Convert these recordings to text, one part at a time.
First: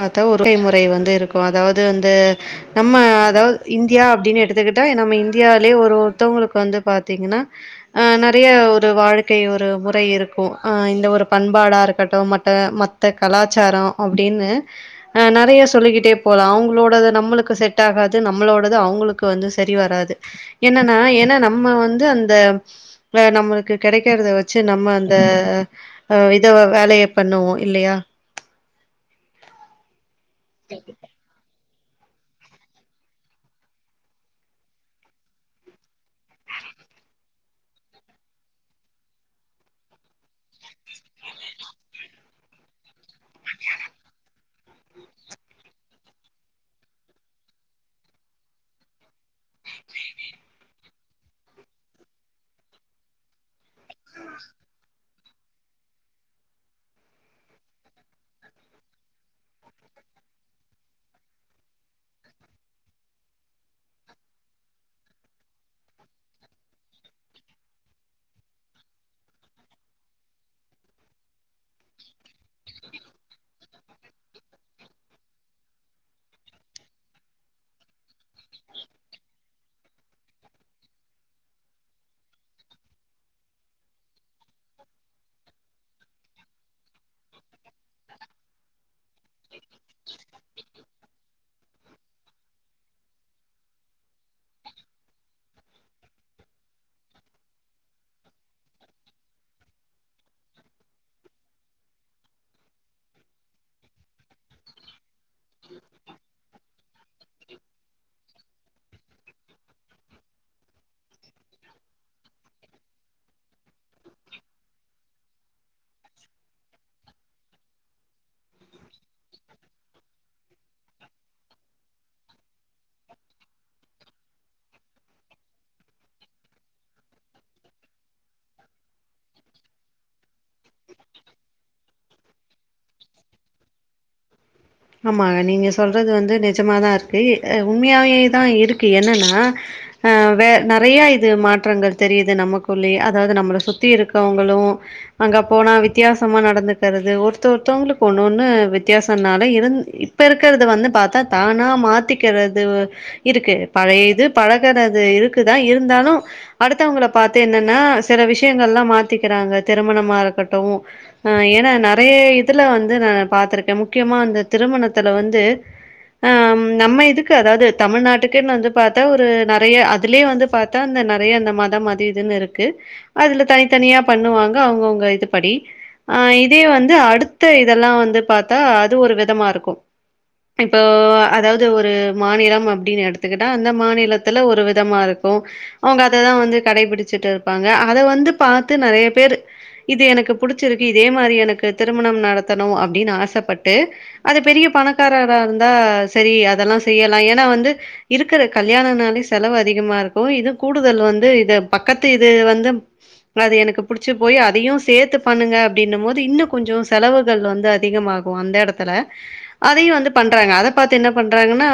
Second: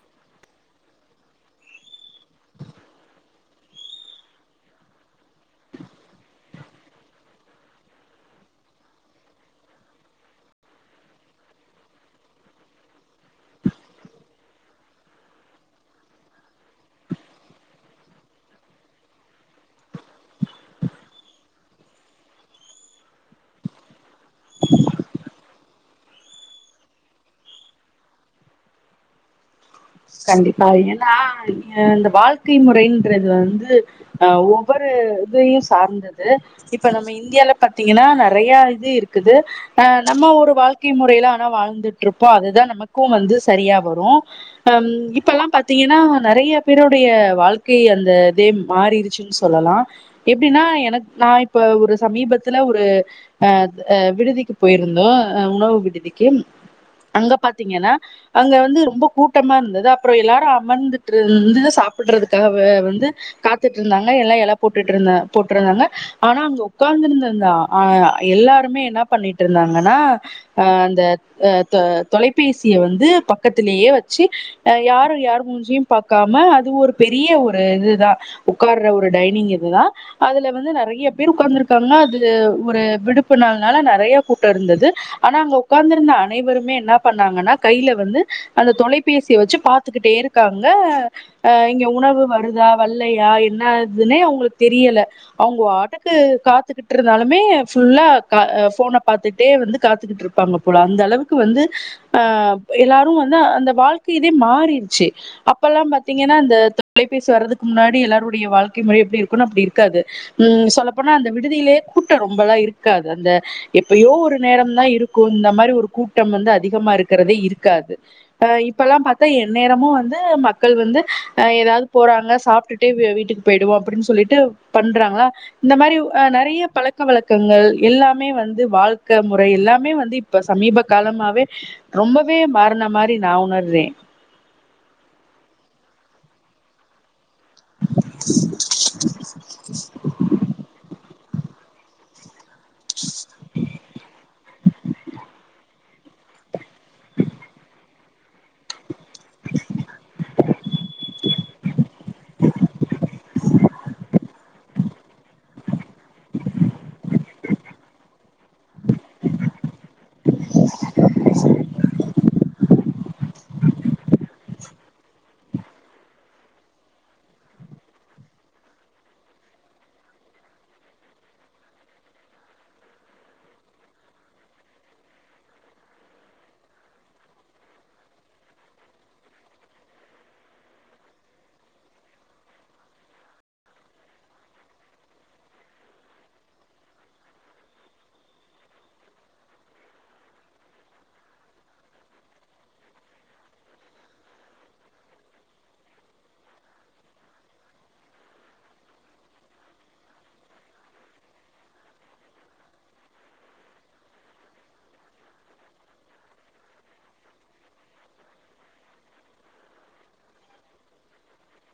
பாத்தா ஒருடை முறை வந்து இருக்கு அதாவது அந்த நம்ம அதாவ் இந்தியா அப்டின்னு எடுத்துக்கிட்டா நம்ம இந்தியாலேயே ஒரு ஒருத்தவங்களுக்கு வந்து பாத்தீங்கன்னா ஆ நெறைய ஒரு வாழ்க்கை ஒரு முறை இருக்கு ஆ இந்த ஒரு பண்பாடா இருக்கட்டு மத்த மத் த கலாச்சாரோ அப்டின்னு ஆ நறைய சொல்லிக்கிட்டே போலா அவுங்களோடது நம்ளுக்கு செட் ஆகாது நம்ளோடது அவுங்களுக் கு வந்து சரி வராது என்னன்னா என்னா நம்ம வந்து அந்த த நம்மளுக்கு கெடைக்கறத வச்சு நம்ம அந்த இதவ வேலைய பண்ணுவோ இல்லையா கண்டிப்பா ஏன்னா இந்த வாழ்க்கை முறைன்றது வந்து அ ஒவ்வொரு இதையு சார்ந்தது இப்ப நம்ம இந்தியால பாத்தீங்கன்னா நெறைய இது இருக்குது அ நம்ம ஒரு வாழ்க்கை முறைல ஆனா வாழ்ந்துட்ருப்போ அதுதா நமக்கு வந்து சரியா வரு அம் இப்பல்லா பாத்தீங்கன்னா நறைய பேரோடைய வாழ்க்கை அந்த இதே மாறிடுச்சுன் சொல்லலா எப்டின்னா எனக் நா இப்ப ஒரு சமீபத்துல ஒரு அ அ விடுதிக்கு போயிருந்தோ அ உணவு விடிதிக்கு அங்க பாத்தீங்கன்னா அங்க வந்து ரொம்ப கூட் ட்டமா இருந்தது அப்றோ எல்லாரு அமர்ந்துட்ருந்து சாப்புட்றதுக்காக வந்து காத்துட்ருந்தாங்க எல்லா எல போட்டுட்ருந்த போட்ருந்தாங்க ஆனா அங்க ஒட்காந்துருந்தந்த ஆ எல்லாருமே என்ன பண்ணிட்ருந்தாங்கன்னா அ அந்த அ தொ தொலைபேசிய வந்து பக்கத்திலேயே வச் ச்சி அ யாரு யார் மூஞ்சயு பாக்காம அது ஒரு பெரிய ஒரு இதுதா உட்கார்ற ஒரு டைனிங் இதுதா அதுல வந்து நெறைய பேரு உட்காந்துருக்காங்க அது ஒரு விடுப்பு நாள்னால நெறைய கூட்ட இருந்துது ஆனா அங்க ஒட்கார்ந்துருந்த அனைவருமே என்ன பண்ணாங்கன்னா கைய்ல வந்து அந்த தொலைப் பேசிவச்சு பாத்துக்கிட்டே இருக்காங்க அ இங்க உணவு வருதா வல்லையா என்ன இதுன்னே அவுங்களுக்கு தெரியல அவுங்க வாட்டுக்கு காத்துகிட்ருந்தாலுமே ஃபுல்லா க ஃபோன பாத்துட்டே வந்து காத்துக்கிட்ருக் ப்பாங்க போல அந்தளவுக்கு வந்து அ எல்லாரு வந்து அந்த வாழ்க்க இதே மாறிட்ச்சு அப்பல்லா பாத்தீங்கன்னா அந்த தொலைபேசி வர்றதுக்கு முன்னாடி எல்லாருடைய வாழ்கை முறை எப்டி இருக்கனு அப்டி இருக்காது ம் சொல்லப்போனா அந்த விடுதியிலே கூட்ட ரொம்பெல்லா இருக்காது அந்த எப்பயோ ஒரு நேரம்தா இருக்கு இந்த மாரி ஒரு கூட்டம் வந்து அதிகமா இருக்கறதே இருக்காது அ இப்பல்லா பாத்தா என் நேரமு வந்து மக்கள் வந்து அ ஏதாவது போறாங்க சாப்டுட் ட்டு வீ வீட்டுக்கு போயிடுவோ அப்டின் சொல்லிட்டு பண்றாங்களா இந்த மாரி அ நெறைய பழக்க வழக்கங்கள் எல்லாமே வந்து வாழ்க்கை முறை எல்லாமே வந்து இப்ப சமீப காலமாவே ரொம்பவே மாருன மாரி நா உணர்றே ஆமா நீங்க சொல்கறது வந்து நெஜமா தா இருக் கு அ உண்மையாவே தா இருக்கு என்னன்னா அ வே நெறைய இது மாற்றங்கள் தெரியிது நமக்குள்ளேயே அதாது நம்மள சுத்தி இருக்கவங்களு அங்க போனா வித்தியாசமா நடந்து தரது ஒருத்த ஒருத்தவங்களுக்கு ஒண்ணு ஒண்ணு வித்தியாச நா ந இருந் இப்ப இருக்கறது வந்து பாத்தா தானா மாத்திக்கறது இருக்கு பழய இது பழகுறது இருக்குதா இருந்தாலு அடுத்தவங்கள பாத்து என்னன்னா சில விஷயங்கள்லா மாத்திக்கிறாங்க திருமணமா இருக்கட்டு ஆ ஏன்னா நெறைய இதுல வந்து நானு பாத்திருக்கே முக்கியமா அந்த திருமணத்துல வந்து ஆ ம் நம்ம இதுக்கு அதாவது தமிழ்நாட்டுக்குன்னு வந்து பாத்தா ஒரு நெறைய அதுலயே வந்து பா த்தா இந்த நெறைய அந்த மதம் அது இதுன்னு இருக்கு அதுல தனித்தனியா பண்ணுவாங்க அவங்கவுங்க இது படி ஆ இதே வந்து அடுத்த இதெல்லா வந்து பாத்தா அது ஒரு விதமா இருக்கு இப்போ அ அதாவது ஒரு மாநிலம் அப்டின் எடுத்துக்கிட்டா அந்த மாநிலத்துல ஒரு விதமா இருக்கு அவங்க அததா வந்து கடைபிடிச்சிட்டு இருப்பாங்க அத வந்து பாத்து நெறைய பேரு இது எனக்கு புடிச்சிருக்கு இதே மாரி எனக்கு திருமணம் நடத்தணு அப்டின்னு ஆசப்பட்டு அது பெரிய பணக்காரரா இருந்தா சரி அதெல்லா செய்யலா ஏன்னா வந்து இருக்குற கல்யாணனாலே செலவு அதிகமா இருக்கு இது கூடுதல் வந்து இது பக்கத்து இது வந்து அது எனக்கு புடிச்சு போயி அதையு சேத்து பண்ணுங்க அப்டின்னும் போது இன்னு கொஞ்சோ செலவுகள் வந்து அதிகமா கு அந்த எடத்துல அதையு வந்து பண்றாங்க அத பாத்து என்ன பண்றாங்கன்னா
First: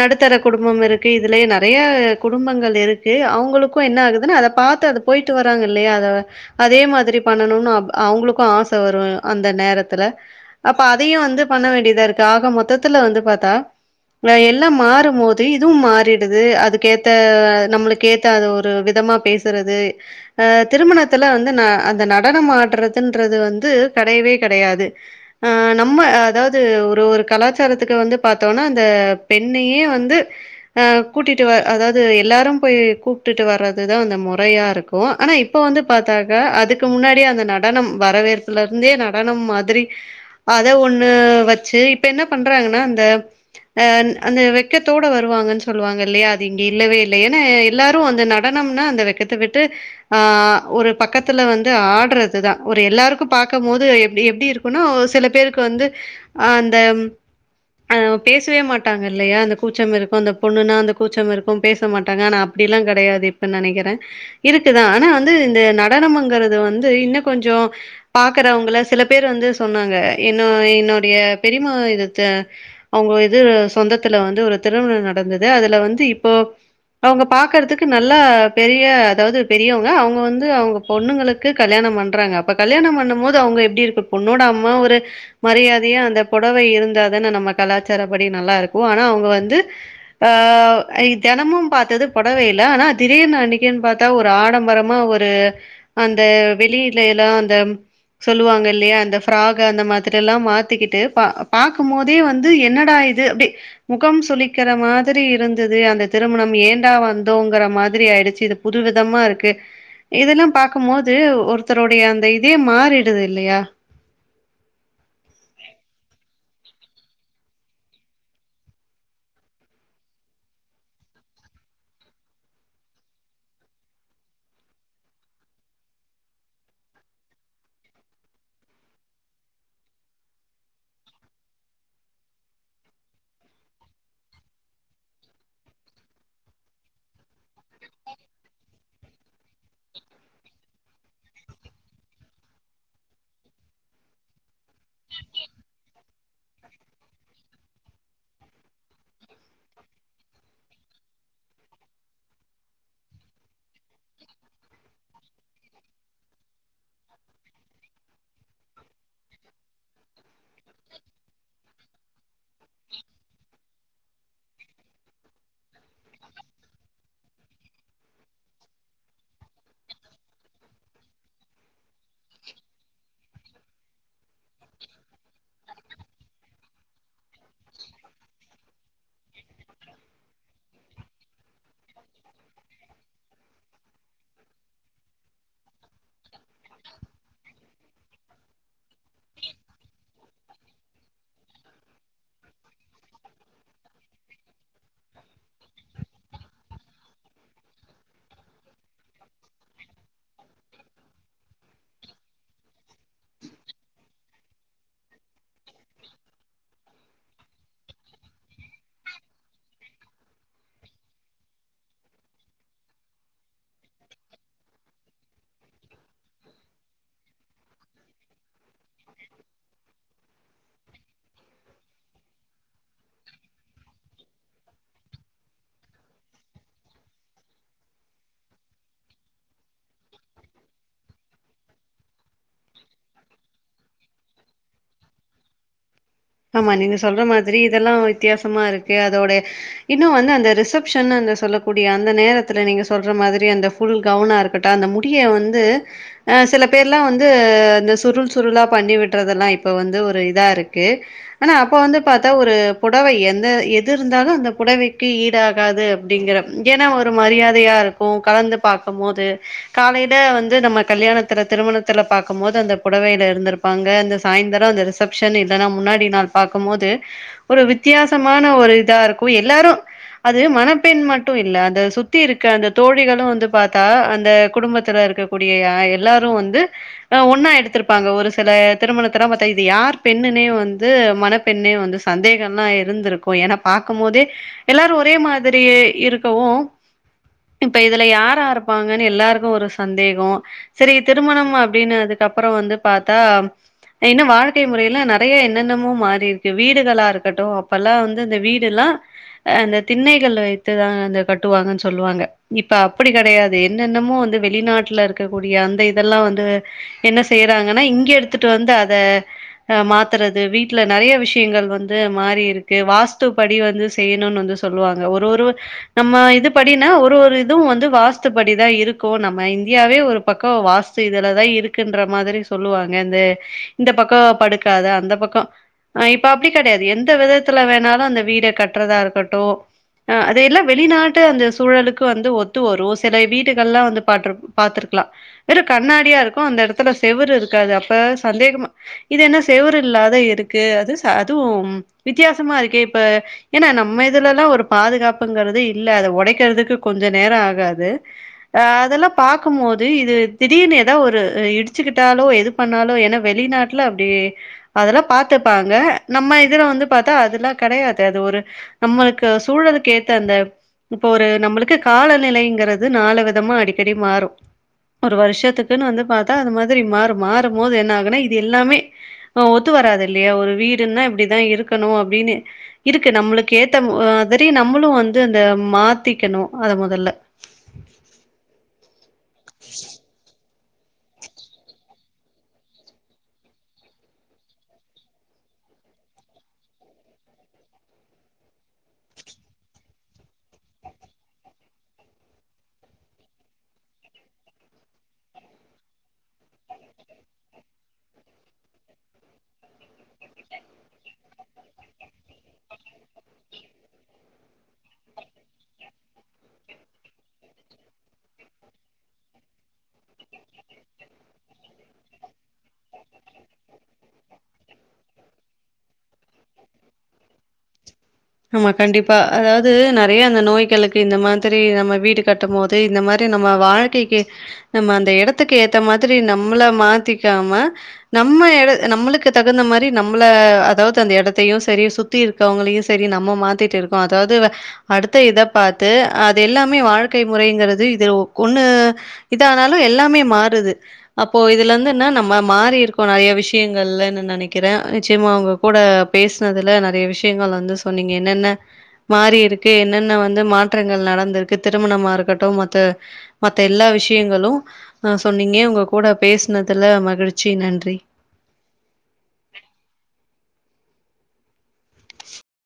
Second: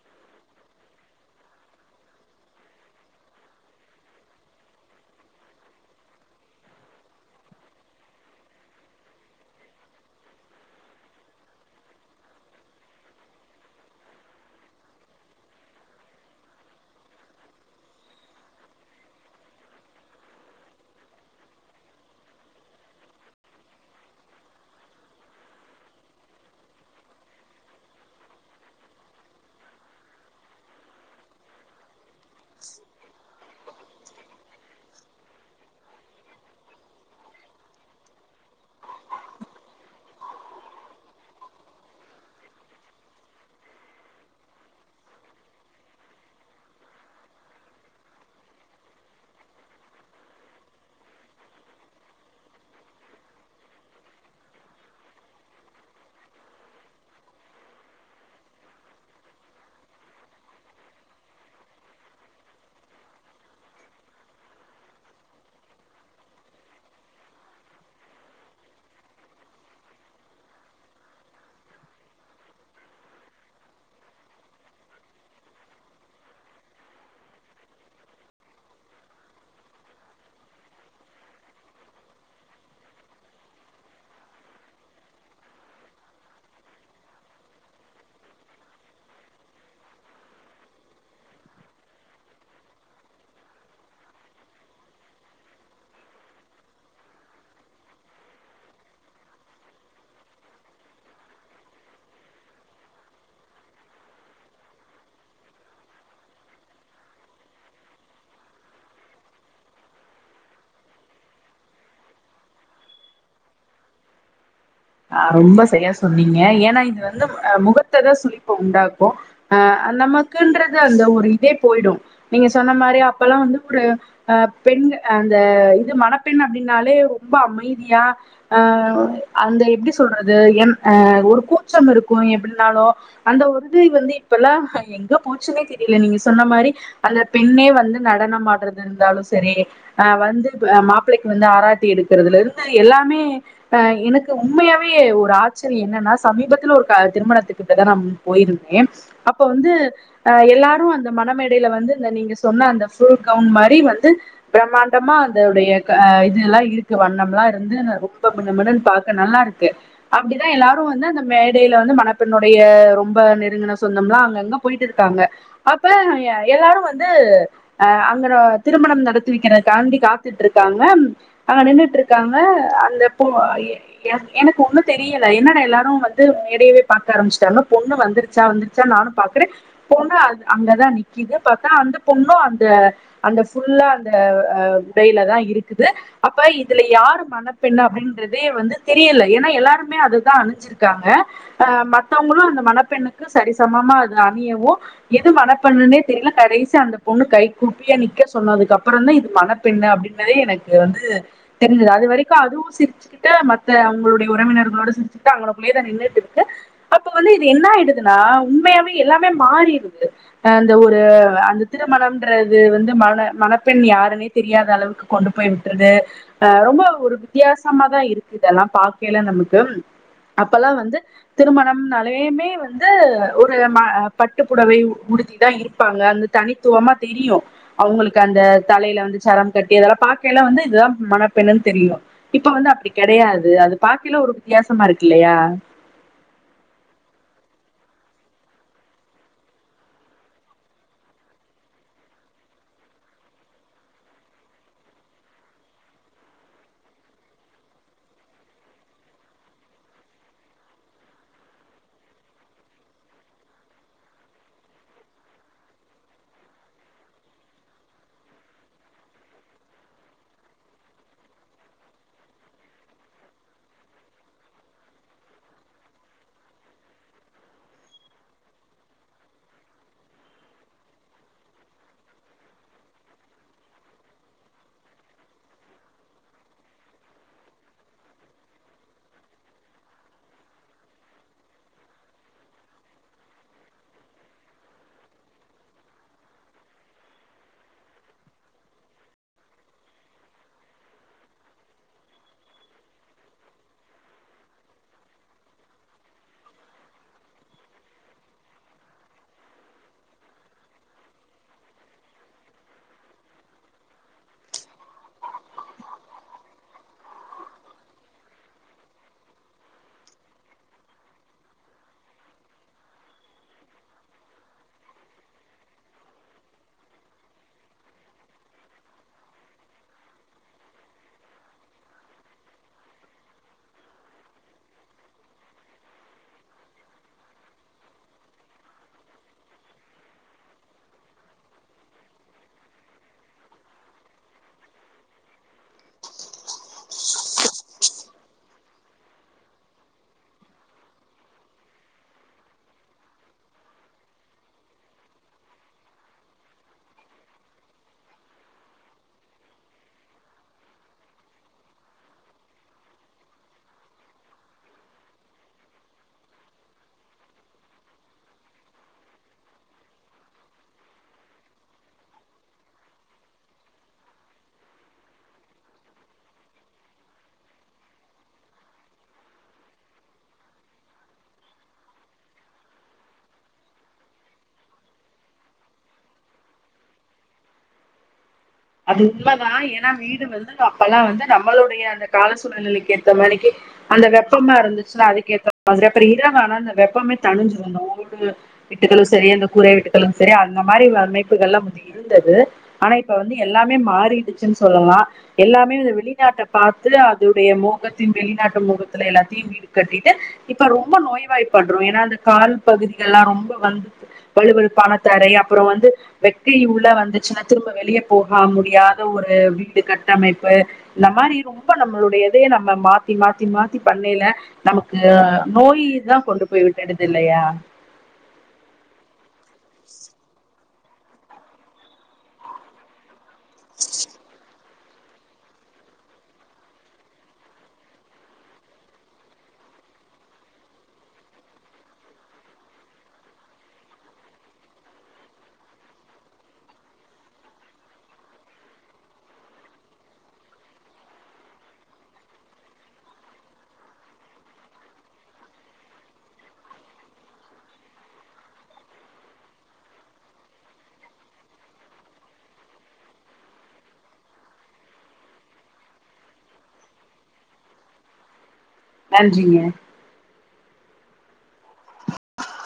நடுத்தர குடும்பம் இருக்கு இதுலயே நெறைய குடும்பங்கள் இருக்கு அவங்களுக்கு என்ன ஆகுதுன்னா அத பாத்து அது போயிட்டு வராங்க இல்லையா அத அதே மாதிரி பண்ணணுன்னு அப் அவங்களுக்கு ஆச வரு அந்த நேரத்துல அப்ப அதயு வந்து பண்ண வேண்டியதா இருக்கு ஆக மொத்தத்துல வந்து பாத்தா ஆ எல்லா மாறும் போது இதுவு மாறிடுது அதுக்கேத்த நம்மளு க்கேத்த அது ஒரு விதமா பேசுறது ஆ திருமணத்துல வந்து ந அந்த நடனம் ஆடுறதுன்றது வந்து கெடையவே கெடையாது ஆ நம்ம ஆ அதாவது ஒரு ஒரு கலாச்சாரத்துக்கு வந்து பாத்தோன்னா அந்த பெண்ணையே வந்து ஆ கூட்டிட்டு வ அதாவது எல்லாரு போய் கூப்ட்டுட்டு வர்ற துதா அந்த முறையா இருக்கு ஆனா இப்ப வந்து பாத்தாக்கா அதுக்கு முன்னாடியே அந்த நடனம் வரவேற் புல இருந்தே நடனம் மாதிரி அத ஒன் னு வச்சு இப்ப என்ன பண்றாங்கனா அந்த ஆ ந் அந்த வெக்கத்தோட வருவாங்கன் சொல்வாங்க இல்லயா அது இங்க இல்லவே இல்ல ஏன்னா எல்லாரு அந்த ந டனம்னா அந்த வெக்கத்த விட்டு ஆ ஒரு பக்கத்துல வந்து ஆட்றதுதா ஒரு எல்லாருக்கு பாக்கம்போது எப்டி எப்டி இரு க்குன்னா ஒரு சில பேருக்கு வந்து ஆ அந்த ஆ பேசவே மாட்டாங்க இல்லையா அந்த கூச்சம் இருக்கு அந்த பொண்ணுன்னா அந்த கூச்சம் இருக்கு பேச மாட்டாங்க ஆனா அப்டிலா கெடையாது இப்பன்னு நெனைக்கிற இருக்குதா ஆனா வந்து இந்த நடனமுங்கறது வந்து இன்னு கொஞ்சோ பாக்கறவங்கள சில பேர் வந்து சொன்னாங்க என்னு என்னுடைய பெரியம்மா இது த அவங்க இது சொந்தத்துல வந்து ஒரு திருமணோ நடந்தது அதுல வந்து இப்போ அவங்க பாக்கறதுக்கு நல்ல பெரிய அதாவது பெரியவங்க அவங்க வந்து அவங்க பொண்ணுங்களுக்கு கல்யாண பண்றாங்க அப்ப கல்யாண பண்ணும் போது அவுங்க எப்டி இருக்கு பொண்ணோட அம்மா ஒரு மரியாதையா அந்த பொடவை இருந்தாதான நம்ம கலாச்சாரப் படி நல்லா இருக்கு ஆனா அவங்க வந்து ஆ அ இ தெனமும் பாத்தது பொடவைல ஆனா திடீர்னு அன்னக்கின் பாத் தா ஒரு ஆடம்பரமா ஒரு அந்த வெளியில எல்லா அந்த சொல்லுவாங்க இல்லையா அந்த ஃப்ராக் அந்த மா திரில்லா மாத்திக்கிட்டு பா பாக்கும் போதே வந்து என்னடா இது அப்டி முகம் சுளிக்கிற மாதிரி இருந்தது அந்த திருமணம் ஏண்டா வந்தோங்கிற மாதிரி ஆயிடுச்சு இது புது விதமா இருக்கு இதுல்லா பாக்குபோது ஒருத்தருடைய அந்த இதே மாறிடுது இல்லயா அ ரொம்ப சையா சொன்னீங்க ஏன்னா இது வந்து முகத்ததா சுளிப்ப உண்டாக்கு அ நமக்குன்றது அந்த ஒரு இதே போயிடு நீங்க சொன்ன மாரி அப்பல்லா வந்து ஒரு அ பெண்னு அந்த இது மணப்பெண் அப்டின்னாலே ரொம்ப அமைதியா அ அந்த எப்டி சொல்றது என் அ ஒரு கூச்சம் இருக்கு எப்பிடின்னாலு அந்த ஒரு இது வந்து இப்பல்லா எங்க போச்சுன்னே தெரியல நீங்க சொன்ன மாரி அந்த பெண்ணே வந்து நடனம் ஆட்றது இருந்தாலு செரி அ வந்து இப்ப மாப்ளைக்கு வந்து ஆராத்தி எடுக்குறதுலேருந்து எல்லாமே அ எனுக்கு உண்மையாவே ஒரு ஆச்சிரிய என்னன்னா சமீபத்துல ஒரு க திருமணத்துக்கிட்டதா நாம் போயிருந்தே அப்ப வந்து அ எல்லாரு அந்த மனமேடையில வந்து இந்த நீங்க சொன்ன அந்த ஃபுல் கவுன் மாரி வந்து பிரம்மாண்டமா அந்த உடைய க இதுல்லா இருக்கு வண்ணம்லா இருந்து ந ரொம்ப மினுமினுன் பாத் க நல்லாருக்கு அப்படிதா எல்லாரு வந்து அந்த மேடையில வந்து மனப்பெண்ணுடைய ரொம்ப நெருங்குன சொந்தம்லா அங்கங்க பொய்ட் இருக்காங்க அப்ப எ எல்லாரு வந்து அ அங்கன திருமணம் நடத்துவிக்கிறதுக்காண்டி காத்துட்ருக்காங்க அங்க நின்னுட்ருக்காங்க அந்த பொ ய எனக்கு ஒன்னு தெரியல என்னடா எல்லாரு வந்து மேடையவே பாக்க ஆரமிச்ட்டாங்க பொண்ணு வந்துருச்சா வந்துரு ச நானு பாக்குறே பொண்ணு அது அங்கதா நிக்கிது பாத்தா அந்த பொண்ணு அந்த அந்த ஃபுல்லா அந்த அ உடைலதா இருக்குது அப்ப இதுல யாரு மனப்பெண்னு அப்டின்றதே வந்து தெரியல ஏன்னா எல்லாருமே அதுதா அணிஞ்சிருக்காங்க அ மத்தவுங்குளு அந்த மனப்பெண்ணுக்கு சரிசமமா அது அணியவு எது மனப்பெண்ணுனே தெரில கடைசியா அந்த பொண்ணு கை குப்பியா நிக்க சொன்னதுக்கு அப்புறந்தா இது மனப் பெண்ணு அப்டின்றதே எனக்கு வந்து தெரிஞ்சது அது வரைக்கு அதுவு சிரிச்சுக்கிட்டு து அவுங்களுடைய உறவினர்களோட சிரிக்குட்டு அங்கனக்குள்ளயேதா நின்னுட் இருக்கு அப்ப வந்து இது என்ன ஆய்டுதுனா உண்மையாவே எல்லாமே மாறிருது அந்த ஒரு அந்த திருமணம்ன்றது வந்து மன மணப்பெண் யாருனே தெரியாத அளவுக்கு கொண்டு போய் விட்ருது அ ரொம்ப ஒரு வித்யாசமாதா இருக் இதல்லா பாக்கயில நமுக்கு அப்பலா வந்து திருமணம்னலயுமே வந்து ஒரு பட்டுப்புடவை ஊடுத்திதா இருப்பாங்க தனித்துவமா தெரியு அவுங்களுக்கு அந்த தலையில வந்து சரம் கட்டி அதல்லா பாக்கயில வந்து இதுதா மனப்பெண்ணுன் தெரியு இப்ப வந்து அப்டி கெடையாது அது பாக்கைல ஒரு வித்யாசமா இருக்கு இல்லயா ஆமா நீங்க சொல்ற மாதுரி இதல்லா வித்யாசமா இருக்கு அதோடய இன்னு வந்து அந்த ரிசப்ஷன் அந்த சொல்லக்கூடிய அந்த நேரத்துல நீங்க சொல்ற மாதுரி அந்த ஃபுல் கவன இருக்கட்ட அந்த முடிய வந்து அ சில பேர்லா வந்து இந்த சுருள் சுருளா பண்ணி விட்றதெல்லா வந்து ஒரு இதா இருக்கு அனா அப்ப வந்து பாத்தா ஒரு புடவை எந்த எது இருந்தாலு அந்த புடவைக்கு ஈடாகாது அப் அப்டிங்கிற ஏனா ஒரு மரியாதையா இருக்கு கலந்து பாக்கமோது காலைல வந்து நம்ம கல்யாணத் துல திருமணத்துல பாக்கும்மோது அந்த புடவையில இருந்துருப்பாங்க அந்த சாய்ந்தரோ அந்த ரிசப்ஷன் இல்லனா முன்னா டி நாள் பாக்கும்மோது ஒரு வித்தயாசமான இதா இருக்கு எல்லாரு அது மனப்பெண் மட்டு இல்ல அந்த சுத்தி இருக்க அந்த தோழிகளு வந்து பாத்தா அந்த குடும்பத்துல இருக்க கூடிய ய எல்லாரு வந்து அ ஒன்னா எடுத்துருப்பாங்க ஒரு செல திருமணத்தலா பாத்தா இது யார் பெண்ணுனே வந் து மனப்பெண்ணே வந்து சந்தேகல்லா இருந்திருக்கு ஏனா பாக்கு மோதே எல்லாரு ஒரே மாதிரி இருக்கவு இப்ப இதுல யாரா இருப்பாங்கன்னு எல்லாருக்கு ஒரு சந்தேகோ சரி திருமணம் அப்டின்னதுக்கு அப்றோ வந்து பாத்தா இன்னு வாழ்க்கை முறையில நெறைய என்னன்னமோ மாரிருக்கு வீடுகளா இருக்கட்டு அப்பல்லா வந்து இந்த வீடுல்லா அந்த திண்ணைகள் வைத்துதா அந்த கட்டுவாங்கன் சொல்லுவாங்க இப்ப அப்டி கெடையாது என்னன்னமோ வந்து வெளிநாட்ல இருக்கக் கூடிய அந்த இதெல்லா வந்து என்ன செய்றாங்கனா இங்க எடுத்துட்டு வந்து அத அ மாத் தறது வீட்ல நெறைய விஷியங்கள் வந்து மாரி இருக்கு வாஸ்துப் படி வந்து செய்யணுனு வந்து சொல்லுவாங்க ஒரு ஒரு நம்ம இது படினா ஒரு ஒரு இதுவு வந்து வாஸ்து படிதா இருக்கு நம்ம இந்தியாவே ஒரு பக்கோ வாஸ் சி இதுலதா இருக்குன்ற மாதிரி சொல்லுவாங்க இந்த இந்த பக்கோ படுக்காத அந்த பக்கோ அ இப்ப அப்டி கெடையாது எந்த விதத்துல வேணாலு அந்த வீட கட்றதா இருக்கட்டு அ அதையெல்லா வெளிநாட்டு அந்த சூழலுக்கு வந்து ஒத்து வரு சில வீடுகள்ளா வந்து பாட்டுரு பாத்துருக்லா வெறு கண்ணாடியா இருக்கு அந்த எடத்துல செவுரு இருக்காது அப்ப சந்தேகமா இது என்ன செவுரு இல்லாத இருக்கு அது அதுவு வித்தியாசமா இருக்கே இப்ப ஏனா நம்ம இதுலல்லா ஒரு பாதுகாப்புங்கறது இல்ல அத ஒடைக்கிறதுக்கு கொஞ்ச நேரோ ஆகாது அ அதெல்லா பாக்கு மோது இது திடீர்னு எதா ஒரு இடிச்சிக்கிட்டாலோ எது பண்ணாலோ ஏனா வெளிநாட்ல அப்டி அதெல்லா பாத்துப்பாங்க நம்ம இதுல வந்து பாத்தா அதுலா கெடையாது அது ஒரு நம்மளுக்கு சூழலுக்கு ஏத்த அந்த இப்போ ஒரு நம்மளுக்கு கால நிலைங்கறது நாலு விதமா அடிக்கடி மாரு ஒரு வருஷத்துக்குன்னு வந்து பாத்தா அது மாதிரி மாறு மாறுபோது என்ன ஆகுனா இது எல்லாமே அ ஒத்து வராது இல்லையா ஒரு வீடுன்னா இப்டிதா இருக்கணு அப்டினு இருக்கு நம்மளுக்கு ஏத்த மாதிரி நம்மளு வந்து அந்த மாத்திக்கனு அத மொதல்ல அது உண்மதா ஏனா வீடு வந்து அப்பல்லா வந்து நம்மளுடைய அந்த கால சூழ்நிலைக்கு ஏத்த மாரிக்கி அந்த வெப்பமா இருந்துச்னா அதுக்கேத்த மாதிரி அப்றோ இரவானா அந்த வெப்பமே தனிஞ்சிரு தா ஓடு விட்டுகளு செரி அந்த கூரை வீட்டுக்களு செரி அந்த மாரி அமைப்புகள்ளா முந்தி இருந்தது ஆனா இப்ப வந்து எல்லாமே மாறிடிச்சின் சொல்லலா எல்லாமே இந்த வெளிநாட்டப் பாத்து அதுவுடைய மோகத்தின் வெளிநாட்டு மோகத்துல எல்லாத்தியு வீ டுக் கட்டிட்டு இப்ப ரொம்ப நோய் வாய்பட்றோ ஏன்னா அந்த கால் பகுதிகள்ளா ரொம்ப வந்து வலு வலுப்பான தரை அப்றோ வந்து வெக்கை உள்ள வந்துச்சினா திரும்ப வெளிய போக முடியாத ஒரு வீடு கட்டமைப்பு இந்த மாரி ரொம்ப நம்மளுடைய இதயே நம்ம மாத்தி மாத்தி மாத்தி பண்ணயில நமக்கு நோய் தா கொண்டு போய் விட்டுடுது இல்லையா ஆமா கண்டிப்பா அதாவது நெறைய அந்த நோய்களுக்கு இந்த மாதிரி நம்ம வீடு கட்டு போது இந்த மாரி நம்ம வாழ் கே கே நம்ம அந்த எடத்துக்கு ஏத்த மாதிரி நம்மள மாத்திக்காம நம்ம எட நம்மளுக்கு தகுந்த மாரி நம்மள அதாவது அந்த எடத்தையு செரி சுத்தி இருக்கவங்களையு செரி நம்ம மாத்திட் இருக்கோ அதாவது அடுத்த இத பாத்து அது எல்லாமே வாழ்க்கை முறைங்கிறது இதல ஒ ஒண்ணு இதானாலு எல்லாமே மாறுது அப்போ இதுல இந்து என்ன நம்ம மாறி இருக்கோ நெறைய விஷ்யங்கள்லன்னு நெனைக்கிற நிச்சயமா அவுங்க கூட பேசனதுல நெறைய விஷ்யங்கள் வந்து சொன்னீங்க என்னென்ன மாறி இருக்கு என்னென்ன வந்து மாற்றங்கள் நடந்திருக்கு திருமணமா இருக்கட்டு மொத்த மத்த எல்லா விஷியங்களு ஆ சொன்னீங்க உங்க கூட பேஸ்னதுல மகிழ்ச்சி நன்றி நன்றிங்க